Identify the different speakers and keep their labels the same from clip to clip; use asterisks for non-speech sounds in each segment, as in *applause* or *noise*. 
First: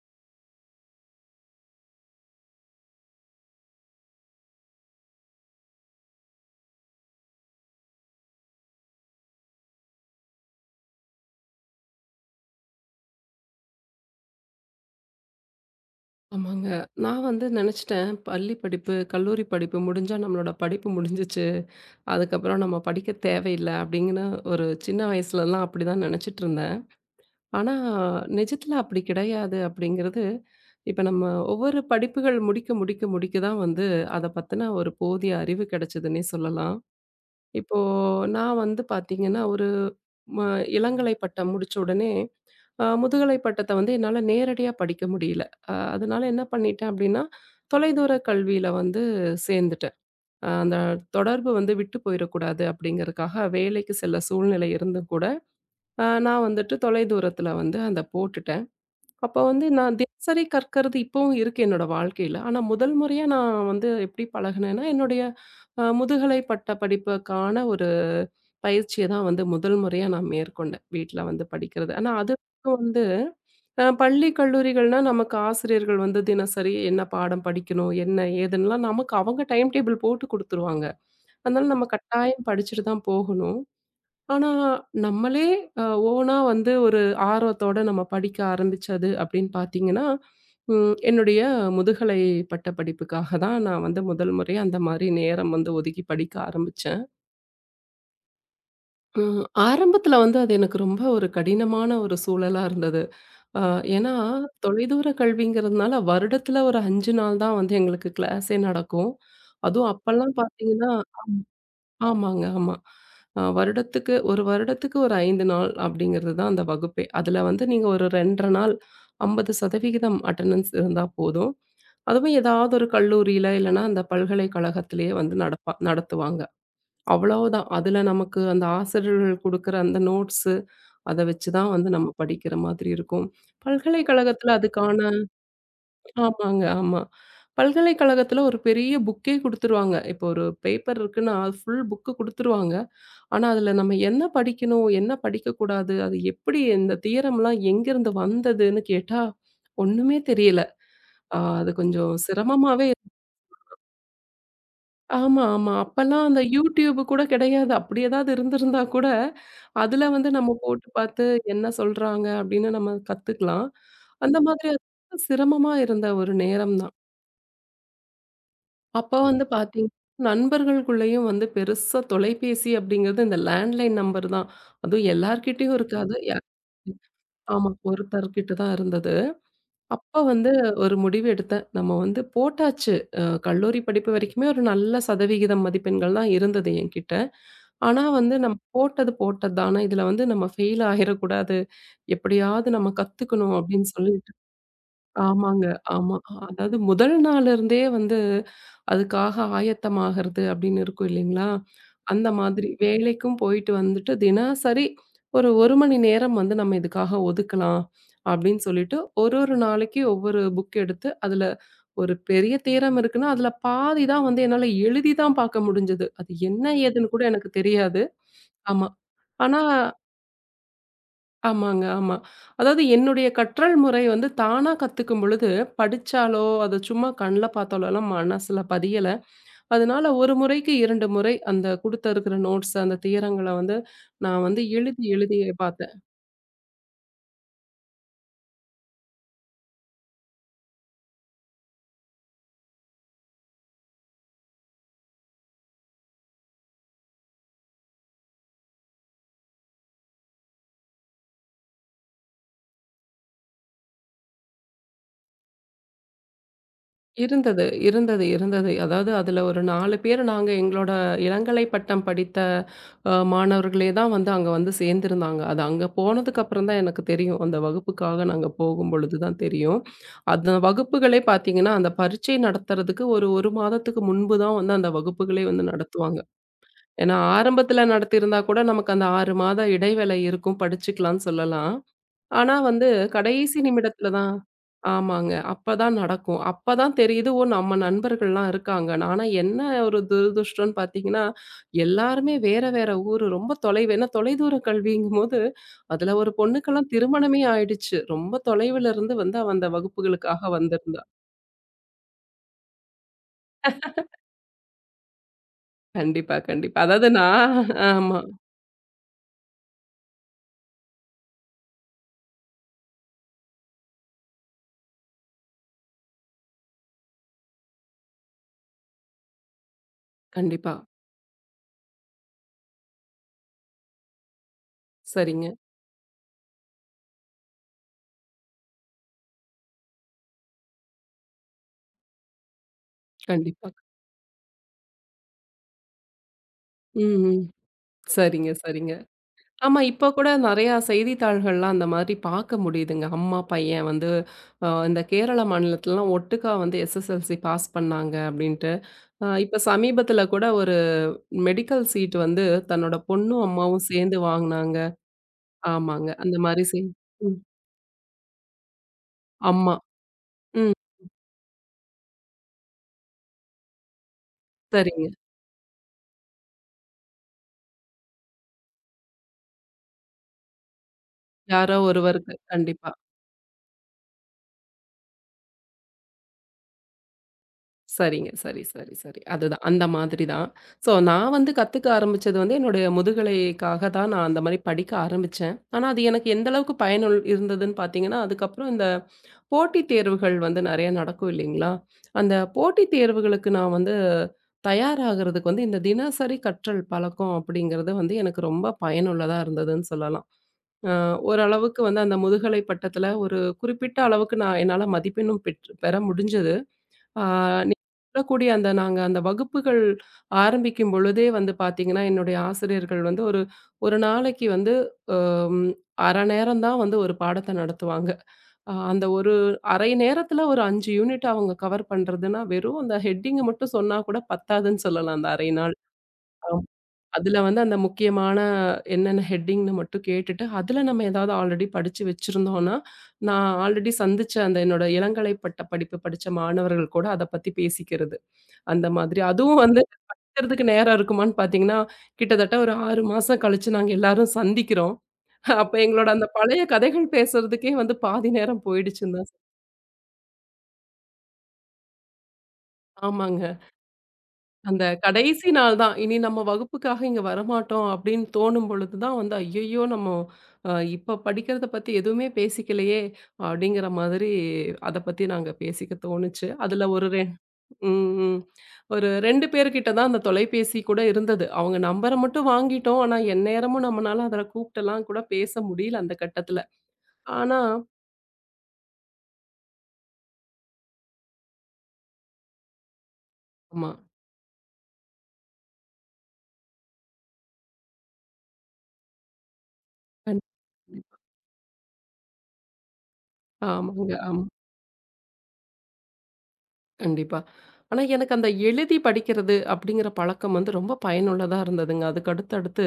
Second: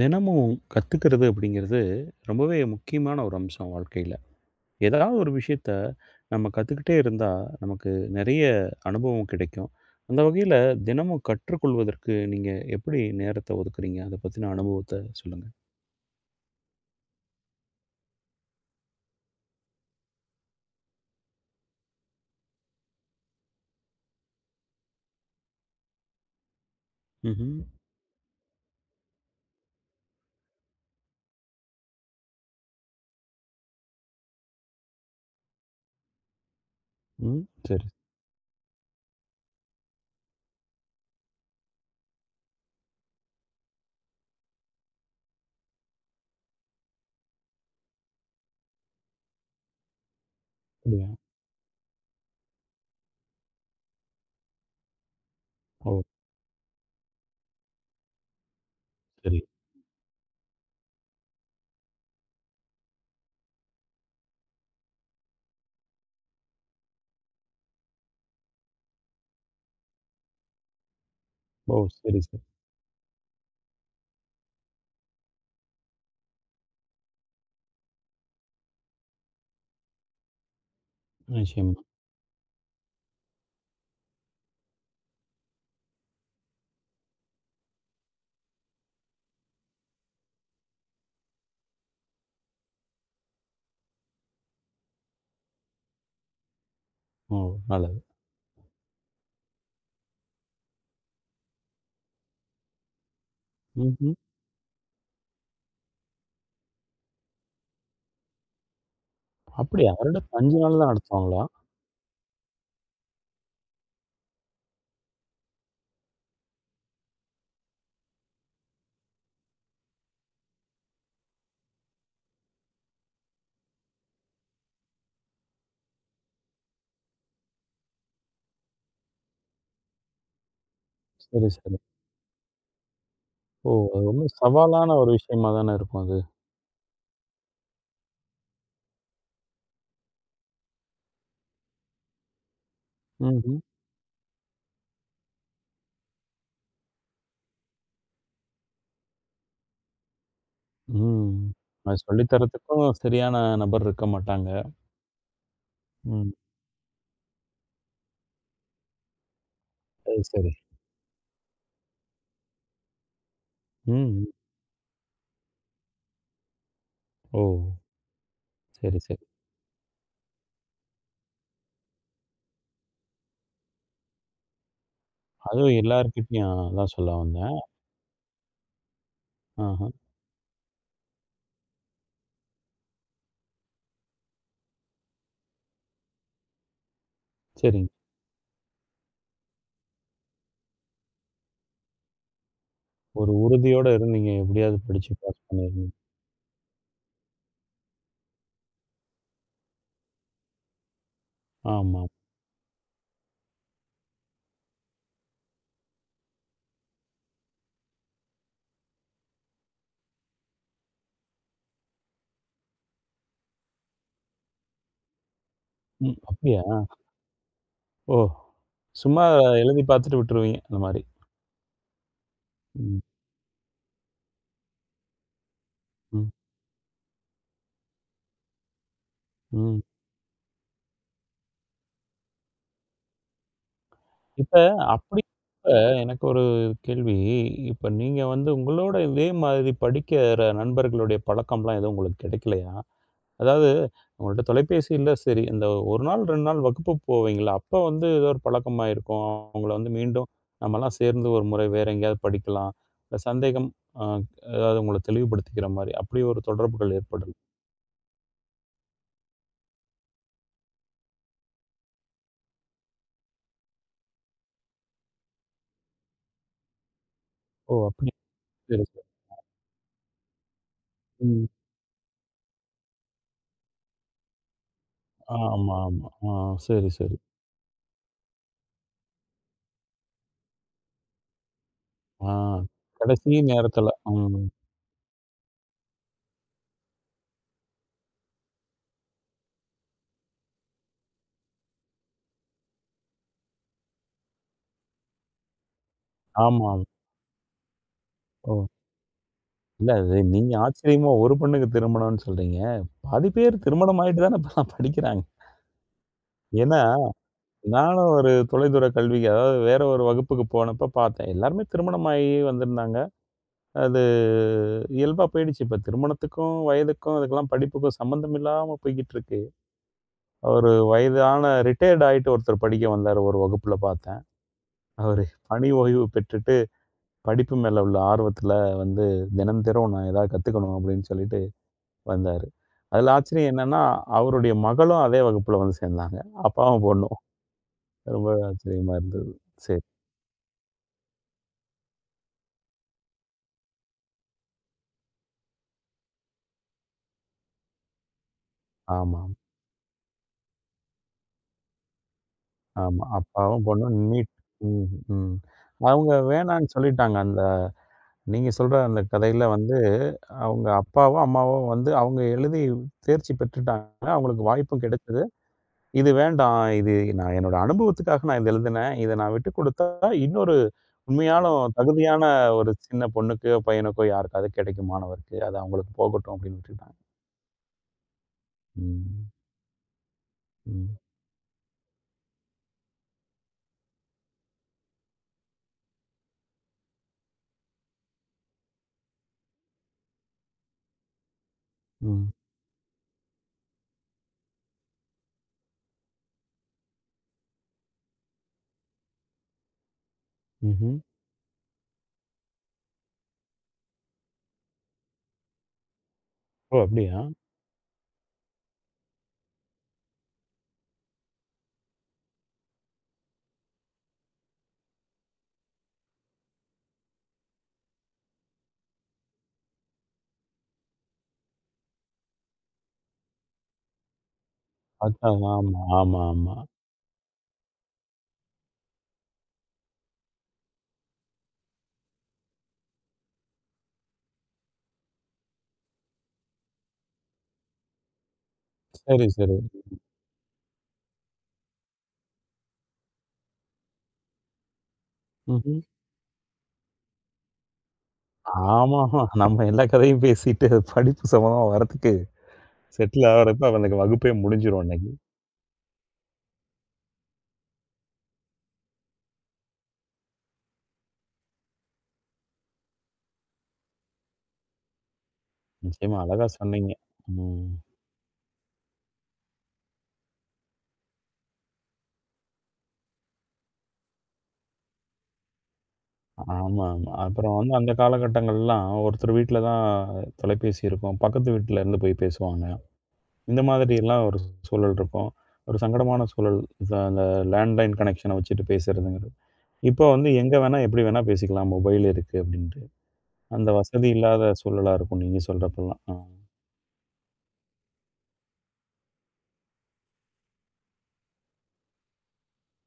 Speaker 1: தினமும் கத்துக்கிறது அப்படிங்கிறது ரொம்பவே முக்கியமான ஒரு அம்சம் வாழ்க்கையில் ஏதாவது ஒரு விஷயத்த நம்ம கற்றுக்கிட்டே இருந்தால் நமக்கு நிறைய அனுபவம் கிடைக்கும். அந்த வகையில் தினமும் கற்றுக்கொள்வதற்கு நீங்கள் எப்படி நேரத்தை ஒதுக்குறீங்க, அதை பற்றின அனுபவத்தை சொல்லுங்கள்.
Speaker 2: ஆமாங்க. நான் வந்து நெனச்சுட்டேன், பள்ளி படிப்பு, கல்லூரி படிப்பு முடிஞ்சா நம்மளோட படிப்பு முடிஞ்சுச்சு. அதுக்கப்புறம் நம்ம படிக்க தேவையில்ல அப்டிங்கன்னு ஒரு சின்ன வயசுலலாம் அப்படிதான் நெனச்சுட்ருந்தேன்.
Speaker 1: ம்.
Speaker 2: ஆனா, நிஜத்துல அப்படி கிடையாது அப்படிங்கிறது, இப்ப நம்ம ஒவ்வொரு படிப்புகள் முடிக்க முடிக்க முடிக்க தான் வந்து, அத பத்தின ஒரு போதிய அறிவு கெடைச்சதுன்னே சொல்லலாம்.
Speaker 1: ம்.
Speaker 2: இப்போ
Speaker 1: சரி.
Speaker 2: நான் வந்து பார்த்தீங்கன்னா, ஒரு ம இளங்கலை பட்டம் முடிச்ச உடனே, முதுகலை பட்டத்த வந்து என்னால நேரடியா படிக்க முடியல. அதனால என்ன பண்ணிட்டேன் அப்டின்னா, தொலைதூர கல்வியில வந்து சேர்ந்துட்டேன். அந்த
Speaker 1: அப்படியா.
Speaker 2: தொடர்பு வந்து விட்டு போயிறக்கூடாது அப்படிங்கிறதுக்காக வேலைக்கு செல்ல சூழ்நிலை இருந்தும் கூட,
Speaker 1: ஓ.
Speaker 2: நான் வந்துட்டு தொலைதூரத்தில வந்து அத போட்டுட்டேன். அப்ப
Speaker 1: சரி.
Speaker 2: வந்து நான் தினசரி கற்கறது இப்பவும் இருக்கு என்னோட வாழ்க்கையில. ஆனா முதல் முறையா நான் வந்து எப்படி பழகுனேன்னா, என்னுடைய முதுகலை பட்ட படிப்புக்கான ஒரு பயிற்சிய தான் வந்து முதல் முறையா நான் மேற்கொண்டேன். வீட்ல வந்து
Speaker 1: ஓ.
Speaker 2: படிக்கிறது. ஆனா
Speaker 1: சரி, சரி.
Speaker 2: அதுக்கு வந்து பள்ளி, கல்லூரிகள்னா நமக்கு ஆசிரியர்கள் வந்து தினசரி என்ன பாடம் படிக்கணும், என்ன ஏதுன்னுலாம் நமக்கு அவங்க டைம் டேபிள் போட்டு குடுத்துருவாங்க. அதனால
Speaker 1: நிச்சயமா.
Speaker 2: நம்ம கட்டாயம் படிச்சுட்டு தான் போகணும். ஆனா, நம்மளே அ ஓனா வந்து ஒரு ஆர்வத்தோட நம்ம படிக்க ஆரம்பிச்சது அப்படின்னு பார்த்தீங்கன்னா, என்னுடைய முதுகலை பட்ட படிப்புக்காக தான் நான் வந்து முதல் முறையா அந்த மாரி நேரம் வந்து ஒதுக்கி படிக்க ஆரம்பிச்சேன்.
Speaker 1: ஓ. நல்லது.
Speaker 2: ம் ஆரம்பத்தில வந்து அது எனக்கு ரொம்ப ஒரு கடினமான ஒரு சூழலா இருந்தது. அ ஏன்னா,
Speaker 1: ம்.
Speaker 2: தொலைதூர கல்விங்கிறதுனால வருடத்தில ஒரு 5 நாள் தான் வந்து எங்களுக்கு கிளாஸே நடக்கும்.
Speaker 1: அப்படியா?
Speaker 2: அதுவும் அப்பல்லாம்
Speaker 1: வருடத்துக்கு 5 நாள் தான்
Speaker 2: பார்த்தீங்கன்னா
Speaker 1: நடத்துவாங்களா?
Speaker 2: ஆமாங்க, ஆமா. அ வருடத்துக்கு 1 வருடத்துக்கு ஒரு 5 நாள் அப்படிங்கிறது தான் அந்த வகுப்பே. அதுல வந்து நீங்க ஒரு 2 1/2 நாள் 50% அட்டெண்டன்ஸ் இருந்தா போதும். அதுவும் ஏதாவது ஒரு கல்லூரியில இல்லைன்னா அந்த பல்கலைக்கழகத்திலேயே வந்து நடப்பா நடத்துவாங்க. அவ்வளவுதான். அதுல நமக்கு அந்த ஆசிரியர்கள் குடுக்குற அந்த நோட்ஸு அத வச்சு
Speaker 1: சரி,
Speaker 2: தான்
Speaker 1: சரி.
Speaker 2: வந்து நம்ம படிக்கிற மாதிரி இருக்கும்.
Speaker 1: ஓ, அது ரொம்ப
Speaker 2: பல்கலைக்கழகத்துல
Speaker 1: சவாலான
Speaker 2: அதுக்கான
Speaker 1: ஒரு விஷயமா தானே இருக்கும் அது.
Speaker 2: ஆமாங்க, ஆமா. பல்கலைக்கழகத்துல ஒரு பெரிய புக்கே குடுத்துருவாங்க. இப்போ ஒரு பேப்பர் இருக்குன்னா, அது ஃபுல் புக்கு குடுத்துருவாங்க. ஆனா,
Speaker 1: ம்.
Speaker 2: அதுல நம்ம என்ன படிக்கணும்? என்ன படிக்கக்கூடாது? அது எப்படி இந்த தியரம்லாம் எங்கேருந்து வந்ததுன்னு கேட்டா, ஒண்ணுமே தெரியல.
Speaker 1: ம்.
Speaker 2: அது
Speaker 1: அது
Speaker 2: கொஞ்சம்
Speaker 1: சொல்லி தரதுக்கும்
Speaker 2: சிரமமாவே
Speaker 1: சரியான நபர் இருக்க மாட்டாங்க.
Speaker 2: ஆமா, ஆமா. அப்பலாம்
Speaker 1: ம்.
Speaker 2: அந்த YouTube கூட கிடையாது. அப்படி ஏதாவது இருந்திருந்தா கூட, அதுல
Speaker 1: அது
Speaker 2: வந்து
Speaker 1: சரி.
Speaker 2: நம்ம போட்டு பார்த்து என்ன சொல்றாங்க அப்படின்னு நம்ம கத்துக்கலாம்.
Speaker 1: ம்.
Speaker 2: அந்த மாதிரி அது ரொம்ப சிரமமா இருந்த ஒரு நேரம் தான்.
Speaker 1: ஓ! சரி,
Speaker 2: அப்ப
Speaker 1: சரி.
Speaker 2: வந்து பார்த்தீங்கன்னா, நண்பர்களுக்குள்ளேயும் வந்து பெருசா தொலைபேசி அப்படிங்கிறது இந்த லேண்ட்லைன் நம்பர் தான். அதுவும் எல்லார்கிட்டயும்
Speaker 1: அதுவும்
Speaker 2: இருக்காது.
Speaker 1: எல்லார்கிட்டயும் அதான் சொல்ல வந்தேன்.
Speaker 2: ஆமா. ஒருத்தர்கிட்ட தான் இருந்தது.
Speaker 1: ஆஹா.
Speaker 2: அப்ப வந்து ஒரு முடிவு எடுத்தேன். நம்ம வந்து போட்டாச்சு. கல்லூரி படிப்பு வரைக்குமே ஒரு நல்ல சதவிகிதம் மதிப்பெண்கள் தான் இருந்தது என்கிட்ட.
Speaker 1: சரிங்க.
Speaker 2: ஆனா வந்து நம்ம போட்டது போட்டது தான். ஆனா இதுல வந்து நம்ம ஃபெயில் ஆயிரக்கூடாது. எப்படியாவது நம்ம
Speaker 1: ஒரு
Speaker 2: கத்துக்கணும்
Speaker 1: உறுதியோட
Speaker 2: அப்படின்னு சொல்லி
Speaker 1: இருந்தீங்க. எப்படியாவது படிச்சு பாஸ்
Speaker 2: ஆமாங்க.
Speaker 1: பண்ணிடணும்.
Speaker 2: ஆமா. அதாவது முதல் நாள்ல இருந்தே வந்து அதுக்காக ஆயத்தமாகறது அப்படின்னு இருக்கும் இல்லைங்களா?
Speaker 1: ஆமா.
Speaker 2: அந்த மாதிரி வேலைக்கும் போயிட்டு வந்துட்டு தினசரி ஒரு 1 மணி நேரம் வந்து நம்ம இதுக்காக ஒதுக்கலாம் அப்படின்னு சொல்லிட்டு ஒரு ஒரு நாளைக்கு ஒவ்வொரு புக் எடுத்து அதுல ஒரு பெரிய தியரம் இருக்குன்னா, அதுல பாதி தான் வந்து என்னால எழுதி தான் பார்க்க முடிஞ்சது.
Speaker 1: ம்.
Speaker 2: அது
Speaker 1: அப்படியா?
Speaker 2: என்ன ஏதுன்னு கூட எனக்கு தெரியாது.
Speaker 1: ஓ!
Speaker 2: ஆமா.
Speaker 1: சும்மா
Speaker 2: ஆனா
Speaker 1: எழுதி பார்த்துட்டு விட்டுருவீங்க. அந்த மாரி.
Speaker 2: ஆமாங்க, ஆமா. அதாவது
Speaker 1: ம்.
Speaker 2: என்னுடைய கற்றல் முறை வந்து தானா கத்துக்கும் பொழுது,
Speaker 1: ம்.
Speaker 2: படிச்சாலோ, அத சும்மா கண்ல பார்த்தாலோலாம் மனசுல பதியல.
Speaker 1: ம்.
Speaker 2: அதனால 1 முறைக்கு 2 முறை அந்த குடுத்திருக்கிற நோட்ஸ், அந்த தியரங்கள வந்து நான்
Speaker 1: இப்ப
Speaker 2: வந்து எழுதி,
Speaker 1: அப்படி
Speaker 2: எழுதி
Speaker 1: இப்ப
Speaker 2: பார்த்தேன்.
Speaker 1: எனக்கு ஒரு கேள்வி. இப்ப நீங்க வந்து உங்களோட இதே மாதிரி படிக்கிற நண்பர்களுடைய பழக்கம்லாம் எதுவும் உங்களுக்கு கிடைக்கலையா? அதாவது உங்கள்ட்ட தொலைபேசி இல்ல சரி. இந்த 1 நாள், 2 நாள் வகுப்பு போவீங்கல்ல, அப்ப வந்து ஏதோ ஒரு பழக்கமாயிருக்கும். அவங்கள வந்து மீண்டும் நம்மலாம் சேர்ந்து ஒரு முறை வேற எங்கேயாவது படிக்கலாம். இந்த சந்தேகம் அ ஏதாவது உங்கள தெளிவுபடுத்திக்கிற மாரி, அப்படி ஒரு தொடர்புகள் ஏற்படல.
Speaker 2: இருந்தது, இருந்தது, இருந்தது. அதாவது அதுல ஒரு 4 பேர் நாங்க எங்களோட இளங்கலை பட்டம் படித்த மாணவர்களே தான் வந்து அங்க வந்து சேர்ந்திருந்தாங்க. அது அங்க போனதுக்கப்புறம் தான் எனக்கு தெரியும். அந்த
Speaker 1: ஓ! அப்படி.
Speaker 2: வகுப்புக்காக நாங்க
Speaker 1: சரி, சரி.
Speaker 2: போகும்பொழுது தான் தெரியும். அந்த வகுப்புகளே
Speaker 1: ம்.
Speaker 2: பார்த்தீங்கன்னா, அந்த பரீட்சை நடத்துறதுக்கு ஒரு 1 மாதத்துக்கு முன்பு தான் வந்து அந்த வகுப்புகளே வந்து
Speaker 1: ஆமா, ஆமா.
Speaker 2: நடத்துவாங்க.
Speaker 1: ஆ. சரி, சரி.
Speaker 2: ஏன்னா ஆரம்பத்துல நடத்தியிருந்தா கூட நமக்கு அந்த 6 மாத இடைவேளை இருக்கும், படிச்சுக்கலாம்னு சொல்லலாம்.
Speaker 1: ஆ.
Speaker 2: ஆனா வந்து
Speaker 1: கடைசி
Speaker 2: கடைசி
Speaker 1: நேரத்துல.
Speaker 2: நிமிடத்துல தான்
Speaker 1: ம்.
Speaker 2: ஆமாங்க. அப்பதான் நடக்கும். அப்பதான் தெரியுது, ஓ! நம்ம நண்பர்கள்லாம் இருக்காங்கன்னு. ஆனா என்ன ஒரு துரதிர்ஷ்டம்ன்னு பார்த்தீங்கன்னா, எல்லாருமே வேற வேற ஊரு. ரொம்ப தொலைவு. ஏன்னா தொலைதூர கல்விங்கும்போது, அதுல ஒரு
Speaker 1: ஆமா.
Speaker 2: பொண்ணுக்கெல்லாம் திருமணமே ஆயிடுச்சு. ரொம்ப
Speaker 1: ஓ!
Speaker 2: தொலைவுல இருந்து வந்து அவ அந்த
Speaker 1: இல்ல அது
Speaker 2: வகுப்புகளுக்காக
Speaker 1: நீங்க
Speaker 2: வந்திருந்தா.
Speaker 1: ஆச்சரியமா ஒரு பொண்ணுக்கு திருமணம்னு சொல்றீங்க. பாதி பேர் திருமணம் ஆயிட்டு தானே இப்பலாம் படிக்கிறாங்க.
Speaker 2: கண்டிப்பா,
Speaker 1: ஏன்னா
Speaker 2: கண்டிப்பா. அதாவது நான்
Speaker 1: நானும்
Speaker 2: ஆமா.
Speaker 1: ஒரு தொலைதூர கல்விக்கு, அதாவது வேற ஒரு வகுப்புக்கு போனப்ப பார்த்தேன். எல்லாருமே திருமணமாகி வந்திருந்தாங்க. அது இயல்பா போயிடுச்சு. இப்ப திருமணத்துக்கும், வயதுக்கும், அதுக்கெல்லாம் படிப்புக்கும் சம்மந்தம் இல்லாம போய்க்கிட்டுருக்கு. அவரு
Speaker 2: கண்டிப்பா.
Speaker 1: வயதான ரிட்டயர்ட் ஆயிட்டு ஒருத்தர் படிக்க வந்தாரு, ஒரு வகுப்புல பார்த்தேன். அவரு
Speaker 2: சரிங்க.
Speaker 1: பணி ஓய்வு பெற்றுட்டு படிப்பு மேல உள்ள ஆர்வத்துல வந்து, தினம் தினம் நான் ஏதாவது கத்துக்கணும் அப்படின்னு சொல்லிட்டு வந்தாரு. அதில ஆச்சரியம்
Speaker 2: கண்டிப்பா.
Speaker 1: என்னன்னா, அவருடைய மகளும் அதே வகுப்புல வந்து சேர்ந்தாங்க. அப்பாவும் பொண்ணும்.
Speaker 2: ம், ம்.
Speaker 1: ரொம்ப
Speaker 2: சரிங்க, சரிங்க.
Speaker 1: ஆச்சரியமா இருந்தது.
Speaker 2: ஆமா.
Speaker 1: சரி.
Speaker 2: இப்ப கூட நெறையா செய்தித்தாள்கள்லாம் அந்த மாதிரி பார்க்க முடியுதுங்க. அம்மா, பையன் வந்து இந்த கேரள மாநிலத்துலலாம் ஒட்டுக்கா வந்து SSLC பாஸ் பண்ணாங்க அப்படின்ட்டு.
Speaker 1: ஆமா.
Speaker 2: இப்ப சமீபத்தில கூட ஒரு மெடிக்கல் சீட் வந்து தன்னோட
Speaker 1: ஆமா.
Speaker 2: பொண்ணும்,
Speaker 1: அப்பாவும்,
Speaker 2: அம்மாவும்
Speaker 1: பொண்ணும்
Speaker 2: சேர்ந்து
Speaker 1: நீட்.
Speaker 2: வாங்குனாங்க.
Speaker 1: ம், ம்.
Speaker 2: ஆமாங்க.
Speaker 1: அவங்க
Speaker 2: அந்த மாரி
Speaker 1: வேணான்னு
Speaker 2: செய்
Speaker 1: சொல்லிட்டாங்க.
Speaker 2: ம்.
Speaker 1: அந்த நீங்க சொல்ற அந்த கதையில
Speaker 2: அம்மா.
Speaker 1: வந்து, அவங்க
Speaker 2: ம்.
Speaker 1: அப்பாவோ, அம்மாவோ வந்து அவங்க எழுதி தேர்ச்சி பெற்றுட்டாங்க. அவங்களுக்கு வாய்ப்பும்
Speaker 2: சரிங்க.
Speaker 1: கிடைச்சது. "இது வேண்டாம். இது நான் என்னோட அனுபவத்துக்காக நான் இத எழுதினேன். இத நான் விட்டுக் குடுத்தா, இன்னொரு உண்மையான
Speaker 2: யாரோ
Speaker 1: தகுதியான
Speaker 2: ஒருவருக்கு.
Speaker 1: ஒரு
Speaker 2: கண்டிப்பா.
Speaker 1: சின்ன பொண்ணுக்கோ, பையனுக்கோ யாருக்காவது கிடைக்கும் மாணவருக்கு. அது அவங்களுக்கு போகட்டும்" அப்படின்னு விட்டுட்டாங்க.
Speaker 2: சரிங்க. சரி, சரி, சரி.
Speaker 1: ம்.
Speaker 2: அதுதான். அந்த மாதிரி தான். ஸோ
Speaker 1: ம்.
Speaker 2: நான் வந்து கத்துக்க ஆரம்பிச்சது வந்து என்னுடைய முதுகலைக்காக தான் நான் அந்த மாரி படிக்க ஆரம்பிச்சேன். ஆனா அது எனக்கு எந்த அளவுக்கு பயனுள் இருந்ததுன்னு பார்த்தீங்கன்னா, அதுக்கப்புறம் இந்த போட்டித் தேர்வுகள் வந்து நெறைய நடக்கும் இல்லைங்களா?
Speaker 1: ம்.
Speaker 2: அந்த போட்டித் தேர்வுகளுக்கு நான் வந்து தயாராகறதுக்கு வந்து இந்த தினசரி கற்றல் பழக்கம் அப்படிங்கிறது வந்து எனக்கு ரொம்ப பயனுள்ளதா இருந்ததுன்னு சொல்லலாம். அ
Speaker 1: ம்ஹ்ம்.
Speaker 2: ஓரளவுக்கு வந்து அந்த முதுகலை பட்டத்துல ஒரு குறிப்பிட்ட அளவுக்கு நான் என்னால மதிப்பெண்ணும் பெற்று பெற முடிஞ்சது.
Speaker 1: ஓ! அப்படியா?
Speaker 2: ஆ, நீங்க சொல்லக்கூடிய அந்த நாங்க அந்த வகுப்புகள் ஆரம்பிக்கும் பொழுதே வந்து பாத்தீங்கன்னா, என்னுடைய ஆசிரியர்கள் வந்து ஒரு ஒரு நாளைக்கு வந்து ம், அரை நேரம் தான் வந்து ஒரு பாடத்த நடத்துவாங்க. அந்த ஒரு அரை நேரத்துல ஒரு 5 யூனிட் அவங்க கவர் பண்றதுன்னா, வெறும் அந்த ஹெட்டிங்க மட்டும் சொன்னா கூட பத்தாதுன்னு சொல்லலாம் அந்த
Speaker 1: அதான்.
Speaker 2: அரை நாள்.
Speaker 1: ஆமா, ஆமா, ஆமா.
Speaker 2: ஆம். அதுல வந்து அந்த முக்கியமான என்னென்ன ஹெட்டிங்ன்னு மட்டும் கேட்டுட்டு, அதுல நம்ம ஏதாவது ஆல்ரெடி படிச்சு வச்சிருந்தோம்னா, நான் ஆல்ரெடி சந்திச்ச அந்த என்னோட இளங்கலை பட்ட படிப்பு படிச்ச மாணவர்கள் கூட அத பத்தி பேசிக்கிறது. அந்த மாதிரி.
Speaker 1: சரி, சரி.
Speaker 2: அதுவும் வந்து கத்துறதுக்கு நேரம் இருக்குமான்னு பார்த்தீங்கன்னா, கிட்டத்தட்ட ஒரு 6 மாசம் கழிச்சு நாங்க எல்லாரும் சந்திக்கிறோம். அப்ப
Speaker 1: ம்ஹ்ம்.
Speaker 2: எங்களோட அந்த பழைய கதைகள் பேசுறதுக்கே வந்து பாதி நேரம் போயிடுச்சுன்னு
Speaker 1: ஆமாமா.
Speaker 2: தான்
Speaker 1: நம்ம எல்லா கதையும் பேசிட்டு, படிப்பு சம்மந்தமா வர்றதுக்கு செட்டில்
Speaker 2: ஆமாங்க.
Speaker 1: ஆகுறப்ப அவனுக்கு வகுப்பே முடிஞ்சிரும்
Speaker 2: அந்த
Speaker 1: அன்னைக்கு.
Speaker 2: கடைசி நாள் தான். இனி நம்ம வகுப்புக்காக இங்க வரமாட்டோம் அப்படின்னு தோணும் பொழுது தான் வந்து, ஐயய்யோ! நம்ம இப்ப படிக்கிறத பத்தி எதுவுமே பேசிக்கலையே! அப்படிங்கிற மாதிரி அத பத்தி நாங்க பேசிக்க
Speaker 1: நிச்சயமா, அழகா
Speaker 2: தோணுச்சு. அதுல
Speaker 1: சொன்னீங்க.
Speaker 2: ஒரு 2
Speaker 1: ம்.
Speaker 2: ம், ம். ஒரு 2 பேர்கிட்ட தான் அந்த தொலைபேசி கூட இருந்தது. அவங்க நம்பர மட்டும் வாங்கிட்டோம். ஆனா, எந்நேரமும் நம்மனால அதுல கூப்ட்டெல்லாம் கூட பேச முடியல அந்த கட்டத்துல.
Speaker 1: ஆமாமா. அப்புறம்
Speaker 2: ஆனா
Speaker 1: வந்து அந்த காலகட்டங்கள்லாம் ஒருத்தர் வீட்ல தான் தொலைபேசி இருக்கும். பக்கத்து வீட்ல இருந்து போய் பேசுவாங்க. இந்த
Speaker 2: ஆமா.
Speaker 1: மாதிரியெல்லாம் ஒரு சூழல் இருக்கும். ஒரு சங்கடமான சூழல். அந்த லேண்ட்லைன் கனெக்ஷன வச்சுட்டு பேசுறதுங்கிறது. இப்போ வந்து எங்க வேணா, எப்படி
Speaker 2: கண்டிப்பா.
Speaker 1: வேணா பேசிக்கலாம். மொபைல் இருக்கு அப்டின்ட்டு. அந்த வசதி
Speaker 2: ஆமாங்க. ஆமா.
Speaker 1: இல்லாத சூழலா இருக்கும் நீங்க சொல்றப்பலாம். ஆ.
Speaker 2: கண்டிப்பா. ஆனா, எனக்கு அந்த எழுதி படிக்கிறது அப்படிங்கிற பழக்கம் வந்து ரொம்ப பயனுள்ளதா இருந்ததுங்க. அதுக்கு அடுத்து அடுத்து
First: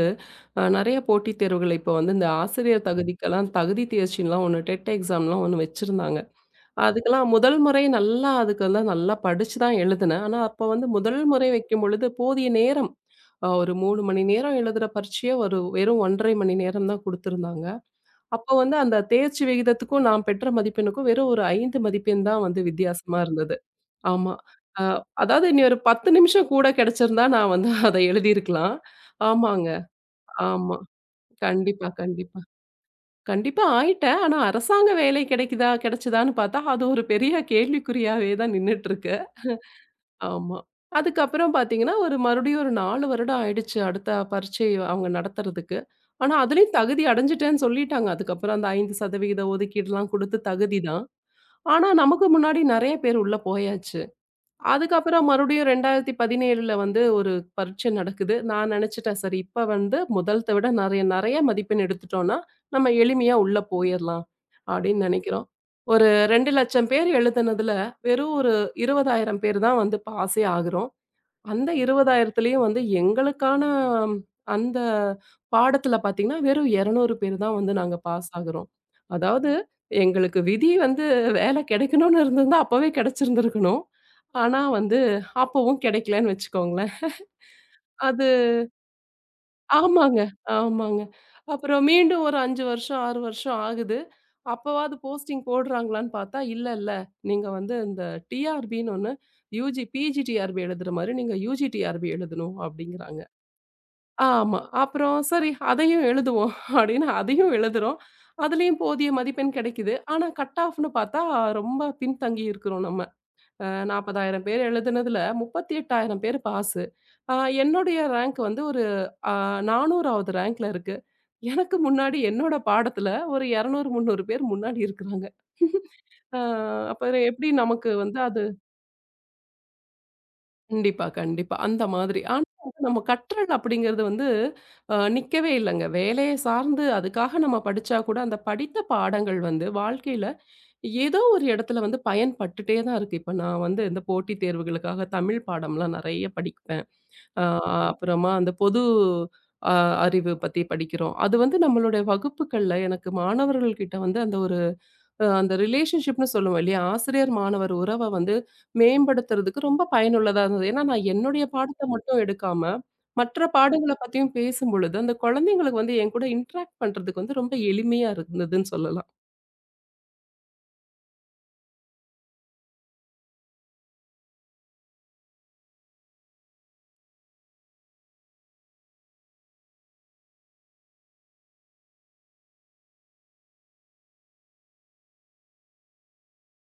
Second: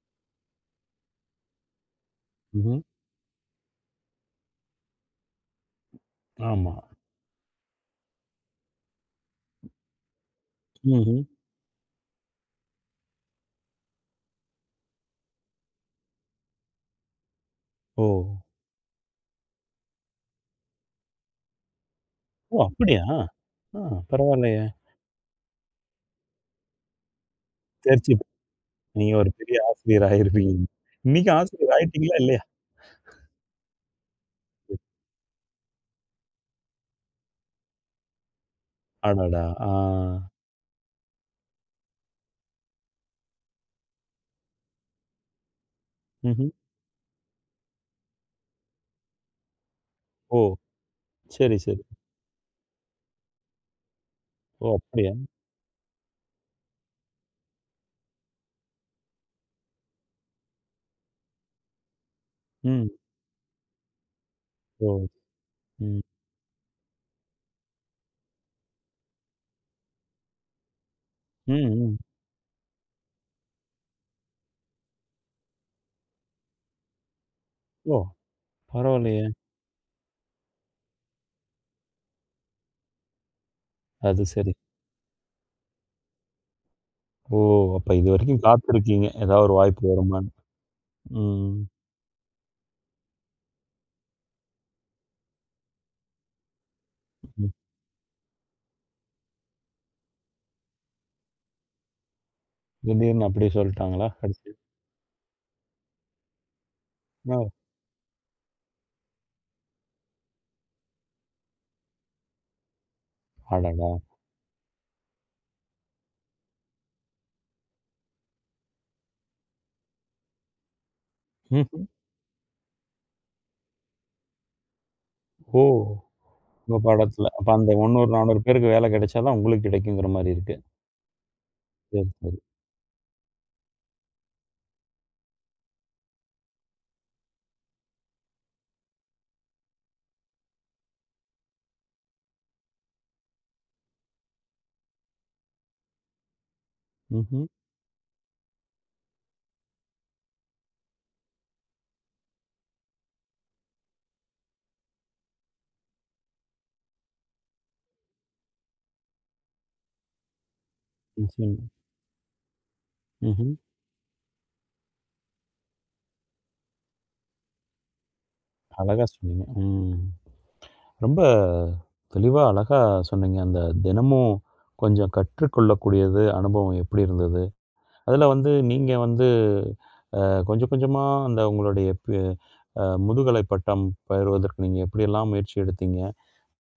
Speaker 2: நெறைய போட்டித் தேர்வுகள் இப்ப வந்து இந்த
Speaker 1: ம்ஹ்ம்.
Speaker 2: ஆசிரியர் தகுதிக்கெல்லாம் தகுதி தேர்ச்சின்லாம் ஒண்ணு TET எக்ஸாம்லாம் ஒண்ணு வச்சிருந்தாங்க.
Speaker 1: ஆமா.
Speaker 2: அதுக்கெல்லாம் முதல் முறை நல்லா அதுக்கு வந்து நல்லா படிச்சு தான் எழுதினேன். ஆனா, அப்ப வந்து முதல்
Speaker 1: ம்ஹ்ம்.
Speaker 2: முறை வைக்கும் பொழுது போதிய நேரம் ஒரு 3 மணி நேரம் எழுதுற பரீட்சைய ஒரு வெறும் 1 1/2 மணி நேரம் தான் குடுத்திருந்தாங்க.
Speaker 1: ஓ!
Speaker 2: அப்போ வந்து அந்த தேர்ச்சி விகிதத்துக்கும் நான் பெற்ற மதிப்பெண்ணுக்கும் வெறும் ஒரு 5 மதிப்பெண் தான்
Speaker 1: ஓ!
Speaker 2: வந்து
Speaker 1: அப்படியா?
Speaker 2: வித்தியாசமா இருந்தது.
Speaker 1: ஆ.
Speaker 2: ஆமா.
Speaker 1: பரவாயில்லையே.
Speaker 2: அ அதாவது இனி ஒரு 10 நிமிஷம் கூட கிடைச்சிருந்தா நான் வந்து அத
Speaker 1: தேர்ச்சி.
Speaker 2: எழுதியிருக்கலாம்.
Speaker 1: நீங்க ஒரு பெரிய
Speaker 2: ஆமாங்க.
Speaker 1: ஆசிரியர் ஆயிருப்பீங்க.
Speaker 2: ஆமா.
Speaker 1: இன்னைக்கு ஆசிரியர்
Speaker 2: கண்டிப்பா,
Speaker 1: ஆயிட்டீங்களா
Speaker 2: கண்டிப்பா.
Speaker 1: இல்லையா?
Speaker 2: கண்டிப்பா ஆயிட்டேன். ஆனா அரசாங்க வேலை கிடைக்குதா, கிடைச்சதான்னு பார்த்தா, அது ஒரு பெரிய கேள்விக்குறியாவே தான் நின்னுட்டுருக்கு.
Speaker 1: அடடா! ஆ.
Speaker 2: ஆமா. அதுக்கப்புறம் பார்த்தீங்கன்னா, ஒரு மறுபடியும் ஒரு 4 வருடம் ஆயிடுச்சு அடுத்த பரீட்சை அவங்க நடத்துறதுக்கு. ஆனா
Speaker 1: ம்ஹ்ம்.
Speaker 2: அதுலயும் தகுதி அடைஞ்சுட்டேன்னு சொல்லிட்டாங்க. அதுக்கப்புறம் அந்த 5% ஒதுக்கீடுலாம் குடுத்து
Speaker 1: ஓ!
Speaker 2: தகுதி தான்.
Speaker 1: சரி, சரி.
Speaker 2: ஆனா நமக்கு முன்னாடி நெறைய பேர் உள்ள போயாச்சு.
Speaker 1: ஓ! அப்படியா?
Speaker 2: அதுக்கப்புறம் மறுபடியும் 2017ல வந்து ஒரு பரீட்சை நடக்குது. நான் நினைச்சுட்டேன், சரி இப்ப வந்து முதல்த்த விட நெறைய நெறைய மதிப்பெண் எடுத்துட்டோம்ன்னா, நம்ம
Speaker 1: ம்.
Speaker 2: எளிமையா உள்ள போயிரலாம்
Speaker 1: ஓ!
Speaker 2: அப்படின்னு நினைக்கிறோம்.
Speaker 1: ம்.
Speaker 2: ஒரு 2,00,000 பேர் எழுதுனதுல, வெறும் ஒரு 20,000 பேர் தான் வந்து பாஸே ஆகுறோம். அந்த
Speaker 1: ம், ம்.
Speaker 2: 20,000 வந்து எங்களுக்கான அந்த பாடத்துல பார்த்தீங்கன்னா, வெறும் 200 பேர் தான் வந்து
Speaker 1: ஓ!
Speaker 2: நாங்க பாஸ் ஆகுறோம்.
Speaker 1: பரவாயில்லையே.
Speaker 2: அதாவது எங்களுக்கு விதி வந்து வேலை கிடைக்கணும்னு இருந்திருந்தா அப்பவே கிடைச்சிருந்திருக்கணும்.
Speaker 1: அது சரி.
Speaker 2: ஆனா வந்து அப்பவும் கிடைக்கலன்னு வச்சுக்கோங்களேன்.
Speaker 1: ஓ! அப்ப
Speaker 2: அது
Speaker 1: இதுவரைக்கும் காத்திருக்கீங்க. ஏதாவது ஒரு வாய்ப்பு
Speaker 2: ஆமாங்க,
Speaker 1: வருமான்னு.
Speaker 2: ஆமாங்க.
Speaker 1: ம்.
Speaker 2: அப்புறம் மீண்டும் ஒரு 5 வருஷம், 6 வருஷம் ஆகுது. அப்பவாவது போஸ்டிங் போடுறாங்களான்னு பார்த்தா, இல்ல இல்ல நீங்க
Speaker 1: ம்.
Speaker 2: வந்து இந்த TRBன்னு ஒண்ணு UG, PG TRB எழுதுற மாரி நீங்க UG TRB எழுதணும் அப்படிங்கிறாங்க.
Speaker 1: திடீர்னு அப்படியே சொல்ட்டாங்களா கடைசில?
Speaker 2: ஆமா. அப்புறம் சரி அதையும் எழுதுவோம் *laughs* அப்படின்னு
Speaker 1: ஓ!
Speaker 2: அதையும் எழுதுறோம். அதுலயும் போதிய மதிப்பெண் கிடைக்குது. ஆனா கட் ஆஃப்ன்னு பார்த்தா ரொம்ப பின்தங்கி இருக்கிறோம் நம்ம. அ
Speaker 1: அடடா!
Speaker 2: 40,000 பேர் எழுதுனதுல 38,000 பேர் பாஸு. அ என்னுடைய ரேங்க் வந்து ஒரு அ 400வது ரேங்க்ல இருக்கு. எனக்கு
Speaker 1: ம்ஹ்ம்.
Speaker 2: முன்னாடி என்னோட பாடத்துல ஒரு 200, 300 பேர் முன்னாடி இருக்கிறாங்க.
Speaker 1: ஓ!
Speaker 2: *laughs* அ
Speaker 1: உங்க
Speaker 2: அப்புறம்
Speaker 1: பாடத்துல. அப்ப
Speaker 2: எப்படி
Speaker 1: அந்த
Speaker 2: நமக்கு
Speaker 1: 300,
Speaker 2: வந்து
Speaker 1: 400
Speaker 2: அது
Speaker 1: பேருக்கு வேலை கிடைச்சா தான் உங்களுக்கு கிடைக்குங்கிற மாரி இருக்கு.
Speaker 2: கண்டிப்பா, கண்டிப்பா. அந்த
Speaker 1: சரி,
Speaker 2: மாதிரி.
Speaker 1: சரி.
Speaker 2: ஆனா, வந்து நம்ம கற்றல் அப்படிங்கிறது வந்து நிக்கவே இல்லங்க. வேலைய சார்ந்து அதுக்காக நம்ம படிச்சா கூட, அந்த படித்த பாடங்கள் வந்து வாழ்க்கையில ஏதோ ஒரு இடத்துல வந்து பயன்பட்டுட்டே தான் இருக்கு. இப்ப நான் வந்து இந்த போட்டித் தேர்வுகளுக்காக தமிழ் பாடம்லாம் நெறைய படிப்பேன். அ
Speaker 1: ம்ஹ்ம்.
Speaker 2: அப்புறமா அந்த பொது அ அறிவு பத்தி படிக்கிறோம். அது வந்து நம்மளுடைய வகுப்புகள்ல எனக்கு மாணவர்கள்கிட்ட வந்து அந்த ஒரு அந்த ரிலேஷன்ஷிப்ன்னு சொல்லுவோம் இல்லையா? ஆசிரியர், மாணவர் உறவ வந்து மேம்படுத்துறதுக்கு ரொம்ப பயனுள்ளதா இருந்தது. ஏன்னா, நான் என்னுடைய
Speaker 1: நிச்சயமா.
Speaker 2: பாடத்த மட்டும் எடுக்காம, மற்ற
Speaker 1: ம்ஹ்ம்.
Speaker 2: பாடங்கள பத்தியும் பேசும்பொழுது, அந்த குழந்தைங்களுக்கு வந்து என் கூட இன்டராக்ட் பண்றதுக்கு வந்து ரொம்ப எளிமையா இருந்ததுன்னு
Speaker 1: அழகா
Speaker 2: சொல்லலாம்.
Speaker 1: சொன்னீங்க. ம். ரொம்ப தெளிவா அழகா சொன்னீங்க. அந்த தினமும் கொஞ்சம் கற்றுக்கொள்ளக்கூடியது அனுபவம் எப்படி இருந்தது? அதுல வந்து நீங்க வந்து கொஞ்சம் கொஞ்சமா அந்த உங்களுடைய பி அ முதுகலை பட்டம் பெறுவதற்கு நீங்க எப்படியெல்லாம் முயற்சி எடுத்தீங்க?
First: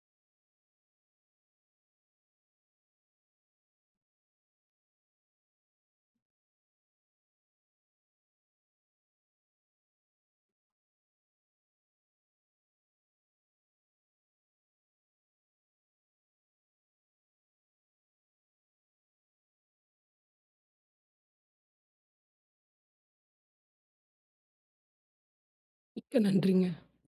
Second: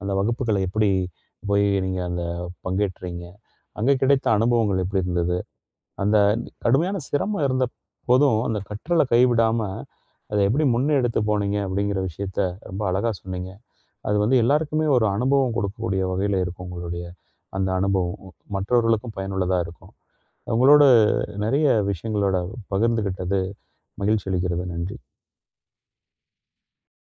Speaker 1: அந்த வகுப்புகள எப்படி போய் நீங்க அந்த பங்கேற்றீங்க? அங்க கிடைத்த அனுபவங்கள் எப்படி இருந்தது? அந்த கடுமையான சிரமம் இருந்த போதும் அந்த கற்றல கைவிடாம, அத எப்படி முன்னெடுத்து போனீங்க? அப்படிங்கிற விஷயத்த ரொம்ப அழகா சொன்னீங்க. அது வந்து எல்லாருக்குமே ஒரு அனுபவம் கொடுக்கக்கூடிய வகையில இருக்கும் உங்களுடைய அந்த அனுபவம். மற்றவர்களுக்கும் பயனுள்ளதா இருக்கும். உங்களோட நிறைய விஷயங்களோட பகிர்ந்துகிட்டது மகிழ்ச்சி அளிக்கிறது. நன்றி.
Speaker 2: மிக்க நன்றிங்க.